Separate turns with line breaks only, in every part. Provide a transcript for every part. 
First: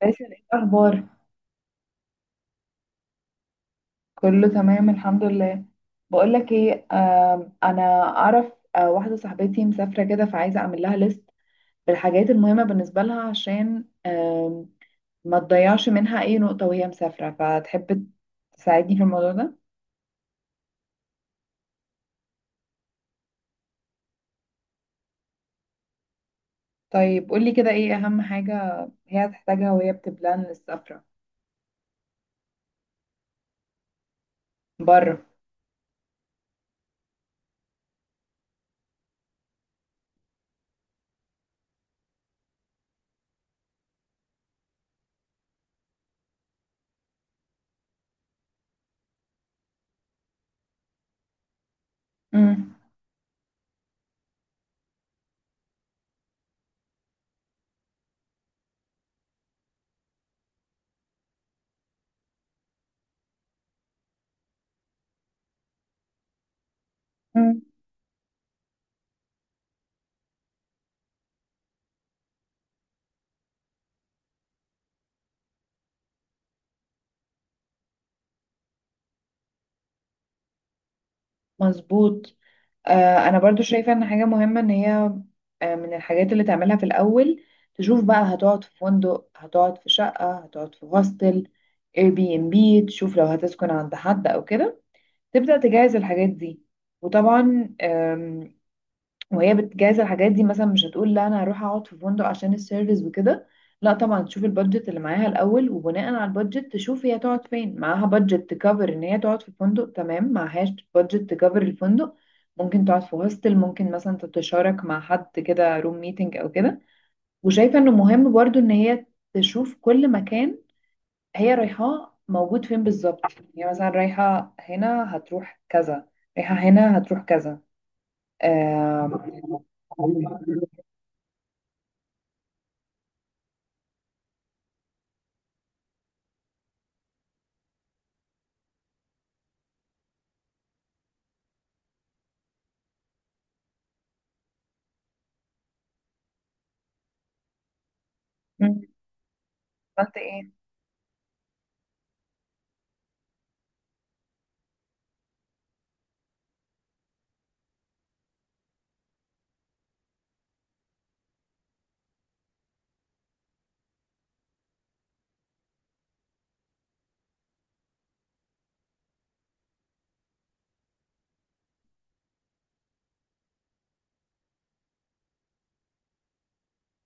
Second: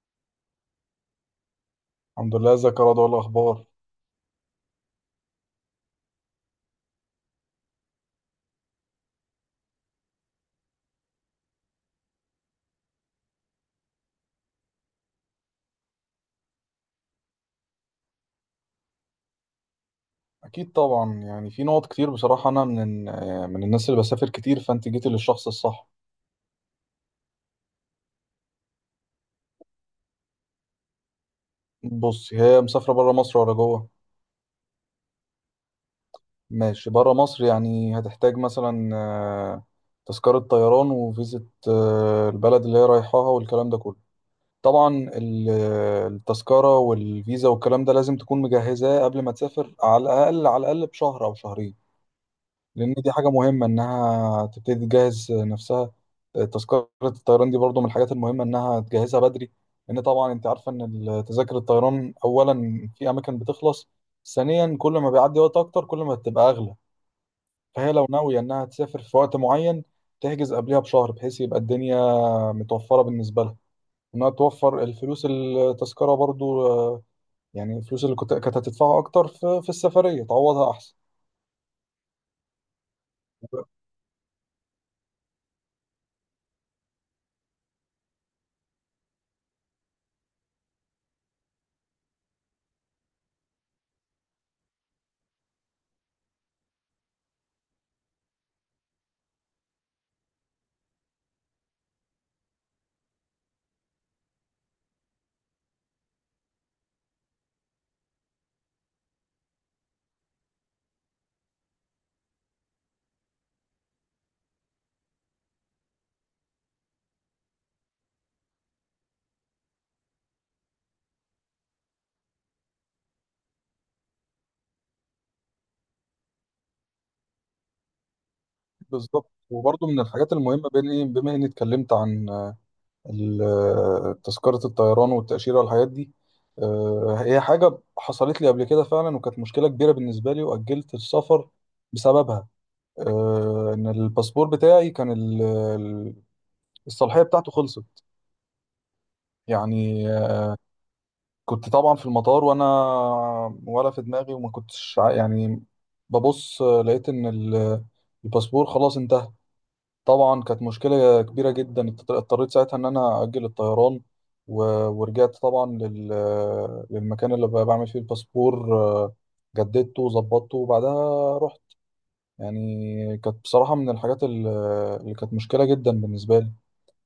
باسل، ايه الاخبار؟
الحمد لله، ازيك يا رضوى؟ إيه الاخبار؟
كله تمام الحمد لله. بقول لك ايه، انا اعرف. واحده صاحبتي مسافره كده، فعايزه اعمل لها ليست بالحاجات المهمه بالنسبه لها، عشان ما تضيعش منها اي نقطه وهي مسافره، فتحب تساعدني في الموضوع ده.
اكيد طبعا. يعني في نقط كتير بصراحه، انا من الناس اللي بسافر كتير، فانت جيتي للشخص الصح.
طيب قولي كده، ايه اهم حاجه هي هتحتاجها وهي بتبلان السفره؟
بص، هي مسافره بره مصر ولا جوه؟
بره.
ماشي، بره مصر. يعني هتحتاج مثلا تذكره طيران وفيزه البلد اللي هي رايحاها والكلام ده كله. طبعا التذكره والفيزا والكلام ده لازم تكون مجهزاه قبل ما تسافر على الاقل، على الاقل بشهر او شهرين.
امم.
لان دي حاجه مهمه انها تبتدي تجهز نفسها. تذكره الطيران دي برضو من الحاجات المهمه انها تجهزها بدري، لان طبعا انت عارفه ان تذاكر الطيران، اولا في اماكن بتخلص، ثانيا كل ما بيعدي وقت اكتر كل ما بتبقى اغلى. فهي لو ناويه انها تسافر في وقت معين تحجز قبلها بشهر، بحيث يبقى الدنيا متوفره بالنسبه لها. انها توفر الفلوس، التذكره برضو، يعني الفلوس اللي كانت هتدفعها اكتر في السفريه تعوضها احسن.
مظبوط. آه، انا برضو شايفة ان حاجة مهمة، ان هي من الحاجات اللي تعملها في الاول تشوف بقى هتقعد في فندق، هتقعد في شقة، هتقعد في هوستل، اير بي ام بي. تشوف لو هتسكن عند حد او كده، تبدأ تجهز الحاجات دي. وطبعا وهي بتجهز الحاجات دي، مثلا مش هتقول لا انا هروح اقعد في فندق عشان السيرفيس وكده. لا طبعا تشوف البادجت اللي معاها الاول، وبناء على البادجت تشوف هي تقعد فين. معاها بادجت تكفر ان هي تقعد في فندق، تمام. معهاش بادجت تكفر الفندق، ممكن تقعد في هوستل، ممكن مثلا تتشارك مع حد كده روم ميتنج او كده. وشايفه انه مهم برضو ان هي تشوف كل مكان هي رايحاه موجود فين بالظبط. يعني مثلا رايحه هنا هتروح كذا، رايحه هنا هتروح كذا.
بالظبط. وبرضه من
آم،
الحاجات المهمة، بين إيه، بما إني اتكلمت عن تذكرة الطيران والتأشيرة والحاجات دي، هي حاجة حصلت لي قبل كده فعلا وكانت مشكلة كبيرة بالنسبة لي وأجلت السفر بسببها. إن الباسبور بتاعي كان الصلاحية بتاعته خلصت.
مم.
يعني
عملت ايه؟
كنت طبعا في المطار وأنا ولا في دماغي، وما كنتش يعني ببص، لقيت إن الباسبور خلاص انتهى. طبعا كانت مشكلة كبيرة جدا، اضطريت ساعتها ان انا اجل الطيران، و... ورجعت طبعا للمكان اللي بعمل فيه الباسبور، جددته وظبطته وبعدها رحت. يعني كانت بصراحة من الحاجات اللي كانت مشكلة جدا بالنسبة لي.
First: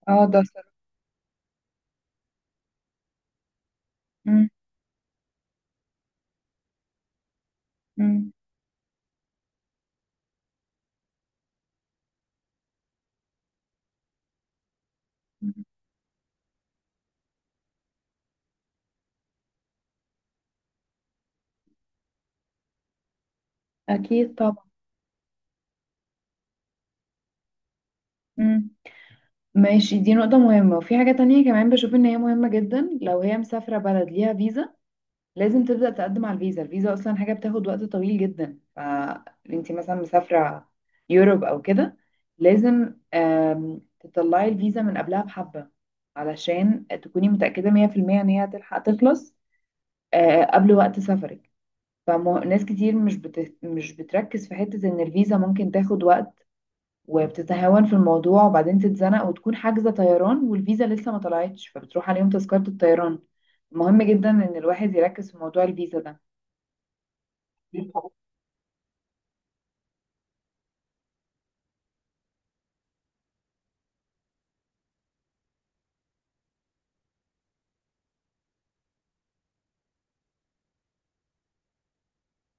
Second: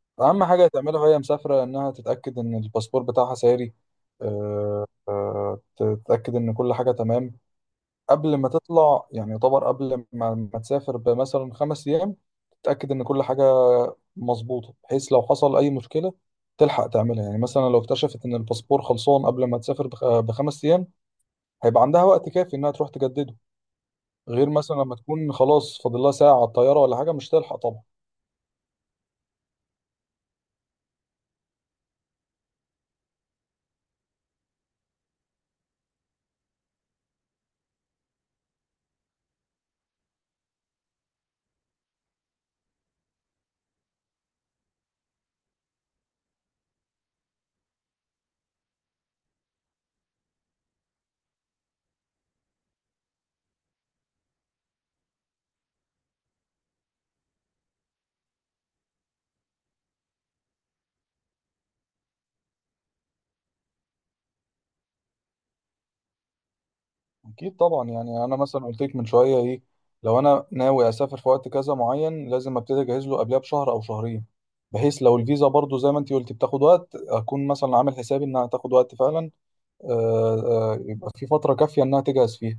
اه ده
اهم حاجة
صراحة.
تعملها وهي مسافرة انها تتأكد ان الباسبور بتاعها ساري،
مم.
تتأكد ان كل حاجة تمام
مم.
قبل ما تطلع. يعني يعتبر قبل ما تسافر بمثلا خمس أيام، تتأكد إن كل حاجة مظبوطة، بحيث لو
مم.
حصل أي مشكلة تلحق تعملها. يعني مثلا لو اكتشفت إن الباسبور خلصان قبل ما تسافر بـ5 أيام، هيبقى عندها وقت كافي إنها تروح تجدده.
اكيد
غير
طبعا.
مثلا لما تكون خلاص فاضل لها ساعة على الطيارة ولا حاجة، مش تلحق طبعا.
مم. ماشي، دي نقطة مهمة. وفي حاجة تانية كمان بشوف ان هي مهمة جدا، لو هي مسافرة بلد ليها فيزا، لازم تبدأ تقدم على الفيزا. الفيزا اصلا حاجة بتاخد وقت طويل جدا، فانتي مثلا مسافرة يوروب او كده، لازم تطلعي الفيزا من قبلها بحبة، علشان تكوني متأكدة 100% ان هي هتلحق تخلص قبل وقت سفرك. فناس كتير مش بتركز في حتة ان الفيزا ممكن تاخد وقت، وبتتهاون في الموضوع، وبعدين تتزنق وتكون حاجزة طيران والفيزا لسه ما طلعتش، فبتروح عليهم تذكرة الطيران. مهم جدا ان الواحد يركز في موضوع الفيزا ده.
اكيد طبعا. يعني انا مثلا قلت لك من شويه ايه، لو انا ناوي اسافر في وقت كذا معين، لازم ابتدي اجهز له قبلها بشهر او شهرين، بحيث لو الفيزا برضو زي ما انت قلت بتاخد وقت، اكون مثلا عامل حسابي انها تاخد وقت فعلا، يبقى في فتره كافيه انها تجهز فيها.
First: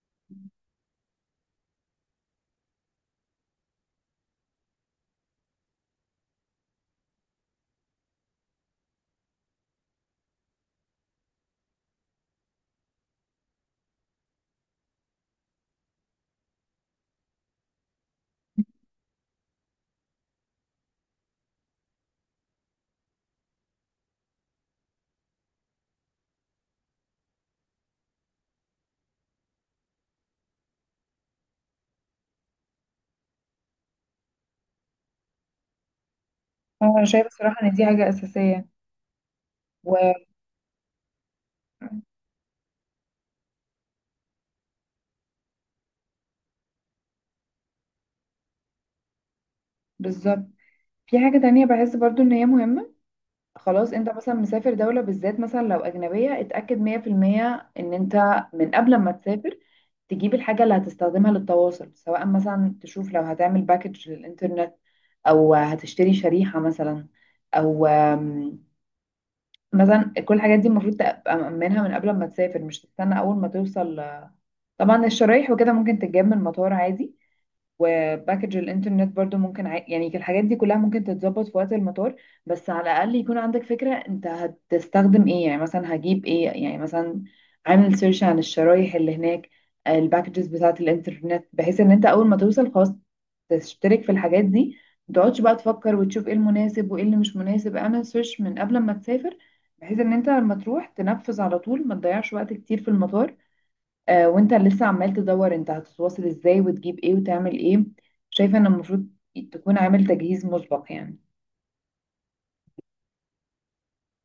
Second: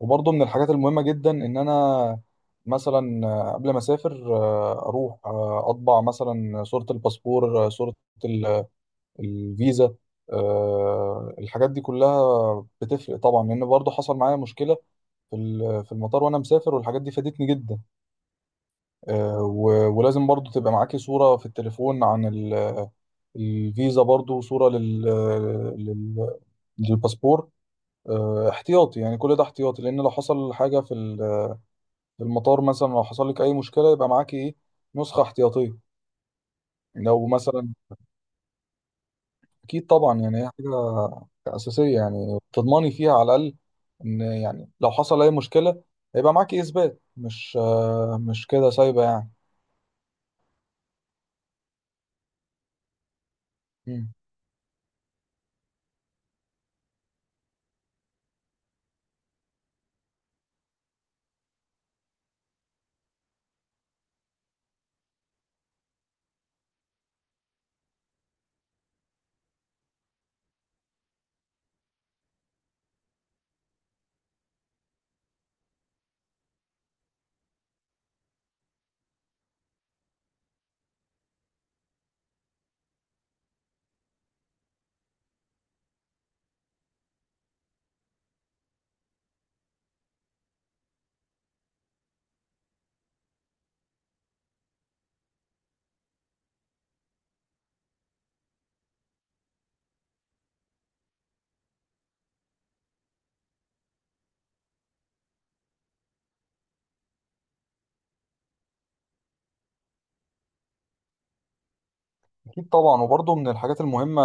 وبرضو من الحاجات المهمه جدا ان انا مثلا قبل ما اسافر اروح اطبع مثلا صوره الباسبور، صوره ال- الفيزا. الحاجات دي كلها بتفرق طبعا، لان برضو حصل معايا مشكله في المطار وانا مسافر، والحاجات دي فادتني جدا. ولازم برضو تبقى معاكي صورة في التليفون عن الفيزا، برضو صورة لل لل- للباسبور، احتياطي. يعني كل ده احتياطي، لان لو حصل حاجة في المطار، مثلا لو حصل لك اي مشكلة يبقى معاكي ايه، نسخة احتياطية.
انا
لو
شايفة صراحة ان
مثلا
دي حاجة اساسية.
اكيد طبعا. يعني هي حاجة أساسية، يعني تضمني فيها على الأقل، ان يعني لو حصل اي مشكلة هيبقى معاكي اثبات، مش مش كده سايبة يعني.
وبالظبط، في حاجة تانية بحس برضو ان هي مهمة. خلاص، انت
مم.
مثلا مسافر دولة بالذات، مثلا لو اجنبية، اتأكد 100% ان انت من قبل ما تسافر تجيب الحاجة اللي هتستخدمها للتواصل، سواء مثلا تشوف لو هتعمل باكج للإنترنت، أو هتشتري شريحة مثلا، أو مثلا كل الحاجات دي المفروض تبقى مأمنها من قبل ما تسافر، مش تستنى أول ما توصل. طبعا الشرايح وكده ممكن تتجاب من المطار عادي، وباكج الانترنت برضو ممكن يعني الحاجات دي كلها ممكن تتظبط في وقت المطار. بس على الاقل يكون عندك فكرة انت هتستخدم ايه. يعني مثلا هجيب ايه، يعني مثلا عامل سيرش عن الشرايح اللي هناك، الباكجز بتاعة الانترنت، بحيث ان انت اول ما توصل خلاص تشترك في الحاجات دي. ما تقعدش بقى تفكر وتشوف ايه المناسب وايه اللي مش مناسب، اعمل سيرش من قبل ما تسافر، بحيث ان انت لما تروح تنفذ على طول، ما تضيعش وقت كتير في المطار وانت لسه عمال تدور انت هتتواصل ازاي وتجيب ايه وتعمل ايه. شايفة ان المفروض تكون عامل تجهيز مسبق يعني.
اكيد طبعا. وبرضه من الحاجات المهمه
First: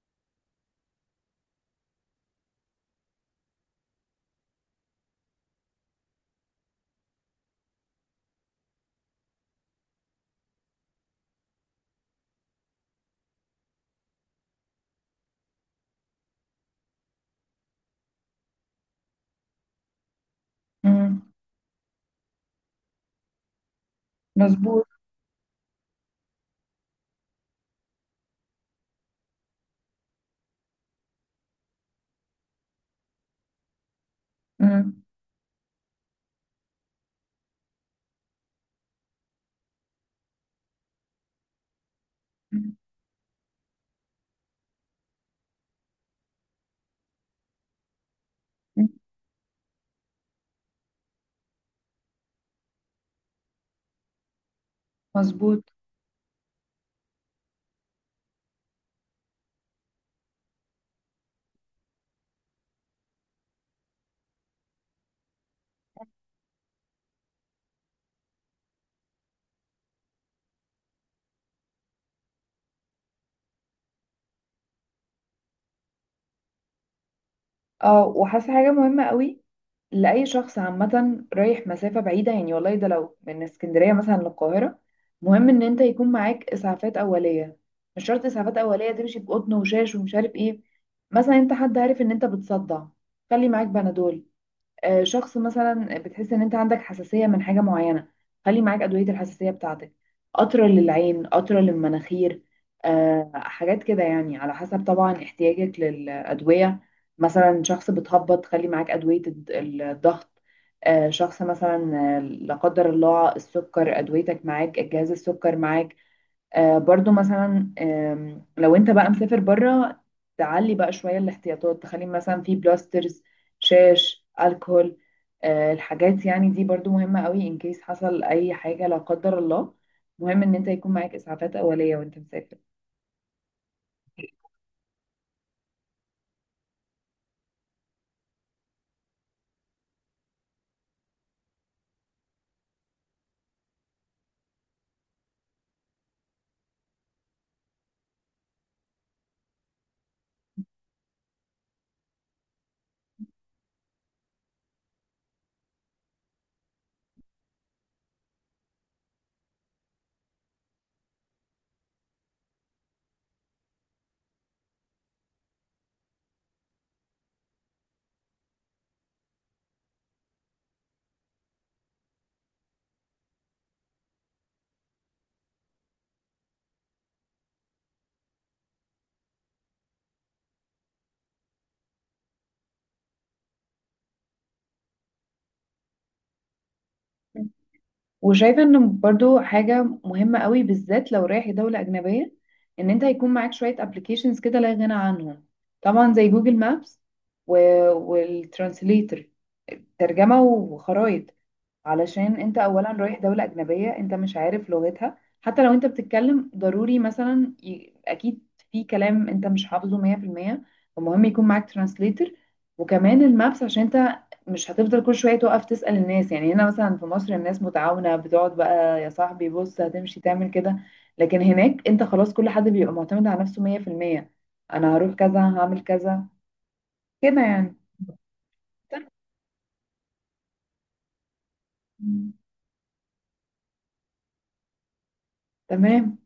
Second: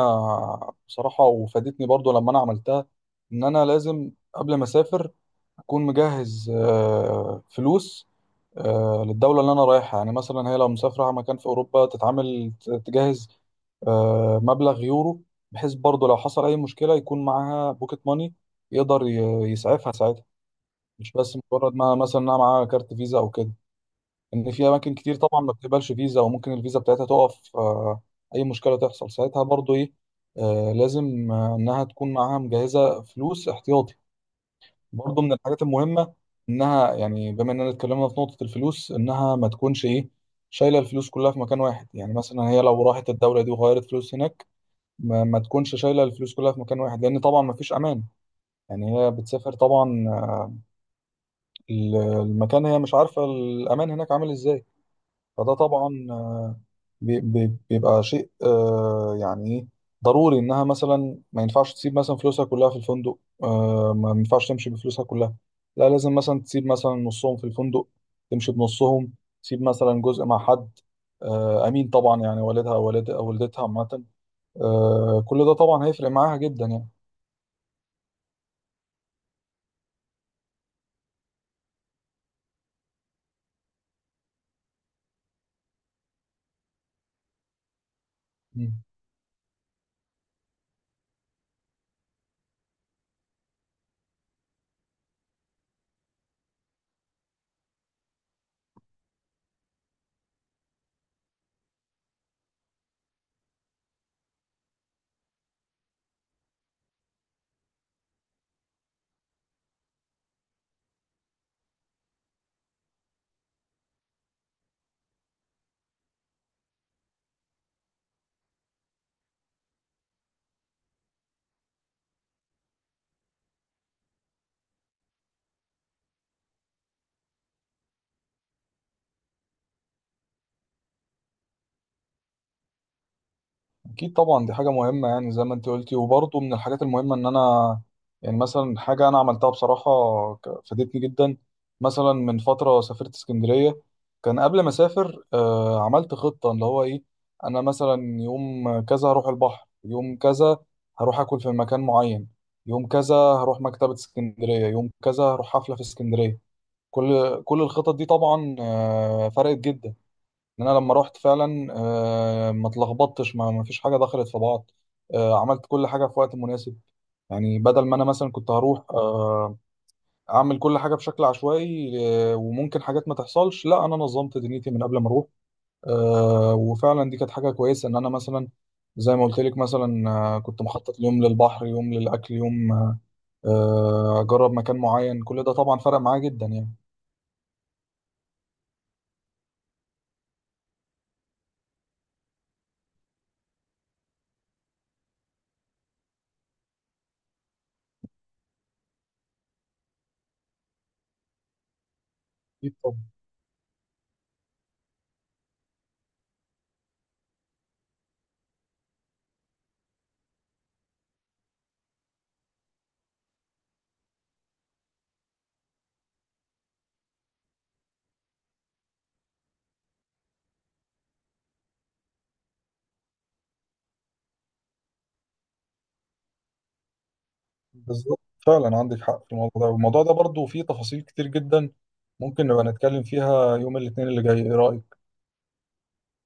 بصراحه، وفادتني برضه لما انا عملتها، ان انا لازم قبل ما اسافر اكون مجهز فلوس للدوله اللي انا رايحها. يعني مثلا هي لو مسافره مكان في اوروبا تتعامل تجهز مبلغ يورو، بحيث برضه لو حصل اي مشكله يكون معاها بوكيت ماني يقدر يسعفها ساعتها، مش
مم.
بس مجرد ما مثلا انها معاها كارت فيزا او كده. ان في
مظبوط.
اماكن كتير طبعا ما بتقبلش فيزا، وممكن الفيزا بتاعتها تقف، اي مشكله تحصل ساعتها برضو، ايه، لازم انها تكون معاها مجهزه فلوس احتياطي.
مم.
برضو من الحاجات المهمه انها، يعني بما اننا اتكلمنا في نقطه الفلوس، انها ما تكونش ايه، شايله الفلوس كلها في مكان واحد. يعني مثلا هي
مم.
لو راحت الدوله دي وغيرت فلوس هناك، ما تكونش شايله الفلوس كلها في مكان واحد، لان طبعا ما فيش امان.
مم.
يعني هي بتسافر طبعا، ال- المكان هي مش عارفه الامان هناك عامل ازاي. فده
مظبوط.
طبعا بيبقى شيء آه يعني إيه، ضروري. انها مثلا ما ينفعش تسيب مثلا فلوسها كلها في الفندق، ما ينفعش تمشي بفلوسها كلها، لا لازم مثلا تسيب مثلا نصهم في الفندق، تمشي بنصهم، تسيب مثلا جزء مع حد امين، طبعا، يعني والدها او والدتها عامه. كل ده طبعا هيفرق معاها جدا
اه، وحاسة حاجة مهمة قوي لأي شخص عامة رايح مسافة بعيدة. يعني والله ده لو من اسكندرية مثلا للقاهرة، مهم ان انت يكون معاك اسعافات أولية. مش شرط اسعافات
يعني.
أولية تمشي بقطن وشاش ومش عارف ايه. مثلا انت حد عارف ان انت بتصدع، خلي معاك بنادول. شخص مثلا بتحس ان انت عندك حساسية من حاجة معينة، خلي معاك أدوية الحساسية بتاعتك، قطرة للعين، قطرة للمناخير. حاجات كده يعني، على حسب طبعا احتياجك للأدوية. مثلا شخص بتهبط، خلي معاك أدوية الضغط. شخص مثلا لا قدر الله السكر، أدويتك معاك، جهاز السكر معاك. آه برضو مثلا لو انت بقى مسافر بره، تعلي بقى شوية الاحتياطات، تخلي مثلا في بلاسترز، شاش، الكحول. آه الحاجات يعني دي برضو مهمة قوي، ان كيس حصل اي حاجة لا قدر الله، مهم ان انت يكون معاك اسعافات اولية وانت مسافر.
اكيد طبعا، دي حاجه مهمه. يعني زي ما انت قلتي. وبرضه من الحاجات المهمه ان انا، يعني مثلا، حاجه انا عملتها بصراحه فادتني جدا. مثلا من فتره سافرت اسكندريه، كان قبل ما اسافر عملت خطه اللي هو ايه، انا مثلا يوم كذا هروح البحر، يوم كذا هروح اكل في مكان معين، يوم كذا هروح مكتبه اسكندريه، يوم كذا هروح حفله في اسكندريه. كل الخطط دي طبعا فرقت جدا، ان انا لما رحت فعلا ما اتلخبطتش، ما فيش حاجه دخلت في بعض. عملت كل حاجه في وقت مناسب، يعني بدل ما انا مثلا كنت هروح اعمل كل حاجه بشكل عشوائي، وممكن حاجات ما تحصلش، لا انا نظمت دنيتي من قبل ما اروح. وفعلا دي كانت حاجه كويسه، ان انا مثلا زي ما قلت لك مثلا كنت مخطط يوم للبحر، يوم للاكل، يوم اجرب مكان معين. كل ده طبعا فرق معايا جدا يعني.
وشايفة ان برضو حاجة مهمة قوي، بالذات لو رايح دولة اجنبية، ان انت هيكون معاك شوية ابلكيشنز كده لا غنى عنهم. طبعا زي جوجل مابس والترانسليتر، ترجمة وخرائط. علشان انت اولا رايح دولة اجنبية انت مش عارف لغتها، حتى لو انت بتتكلم، ضروري مثلا اكيد في كلام انت مش حافظه 100%. فمهم يكون معاك ترانسليتر، وكمان المابس، عشان انت مش هتفضل كل شوية توقف تسأل الناس. يعني هنا مثلا في مصر الناس متعاونة، بتقعد بقى يا صاحبي بص هتمشي تعمل كده. لكن هناك انت خلاص كل حد بيبقى معتمد على نفسه 100%. انا هروح كذا، هعمل كذا، كده يعني.
بالظبط، فعلا عندك حق في الموضوع ده، والموضوع ده برضو فيه تفاصيل كتير جدا. ممكن نبقى نتكلم فيها يوم الاثنين اللي جاي. ايه رأيك؟
تمام.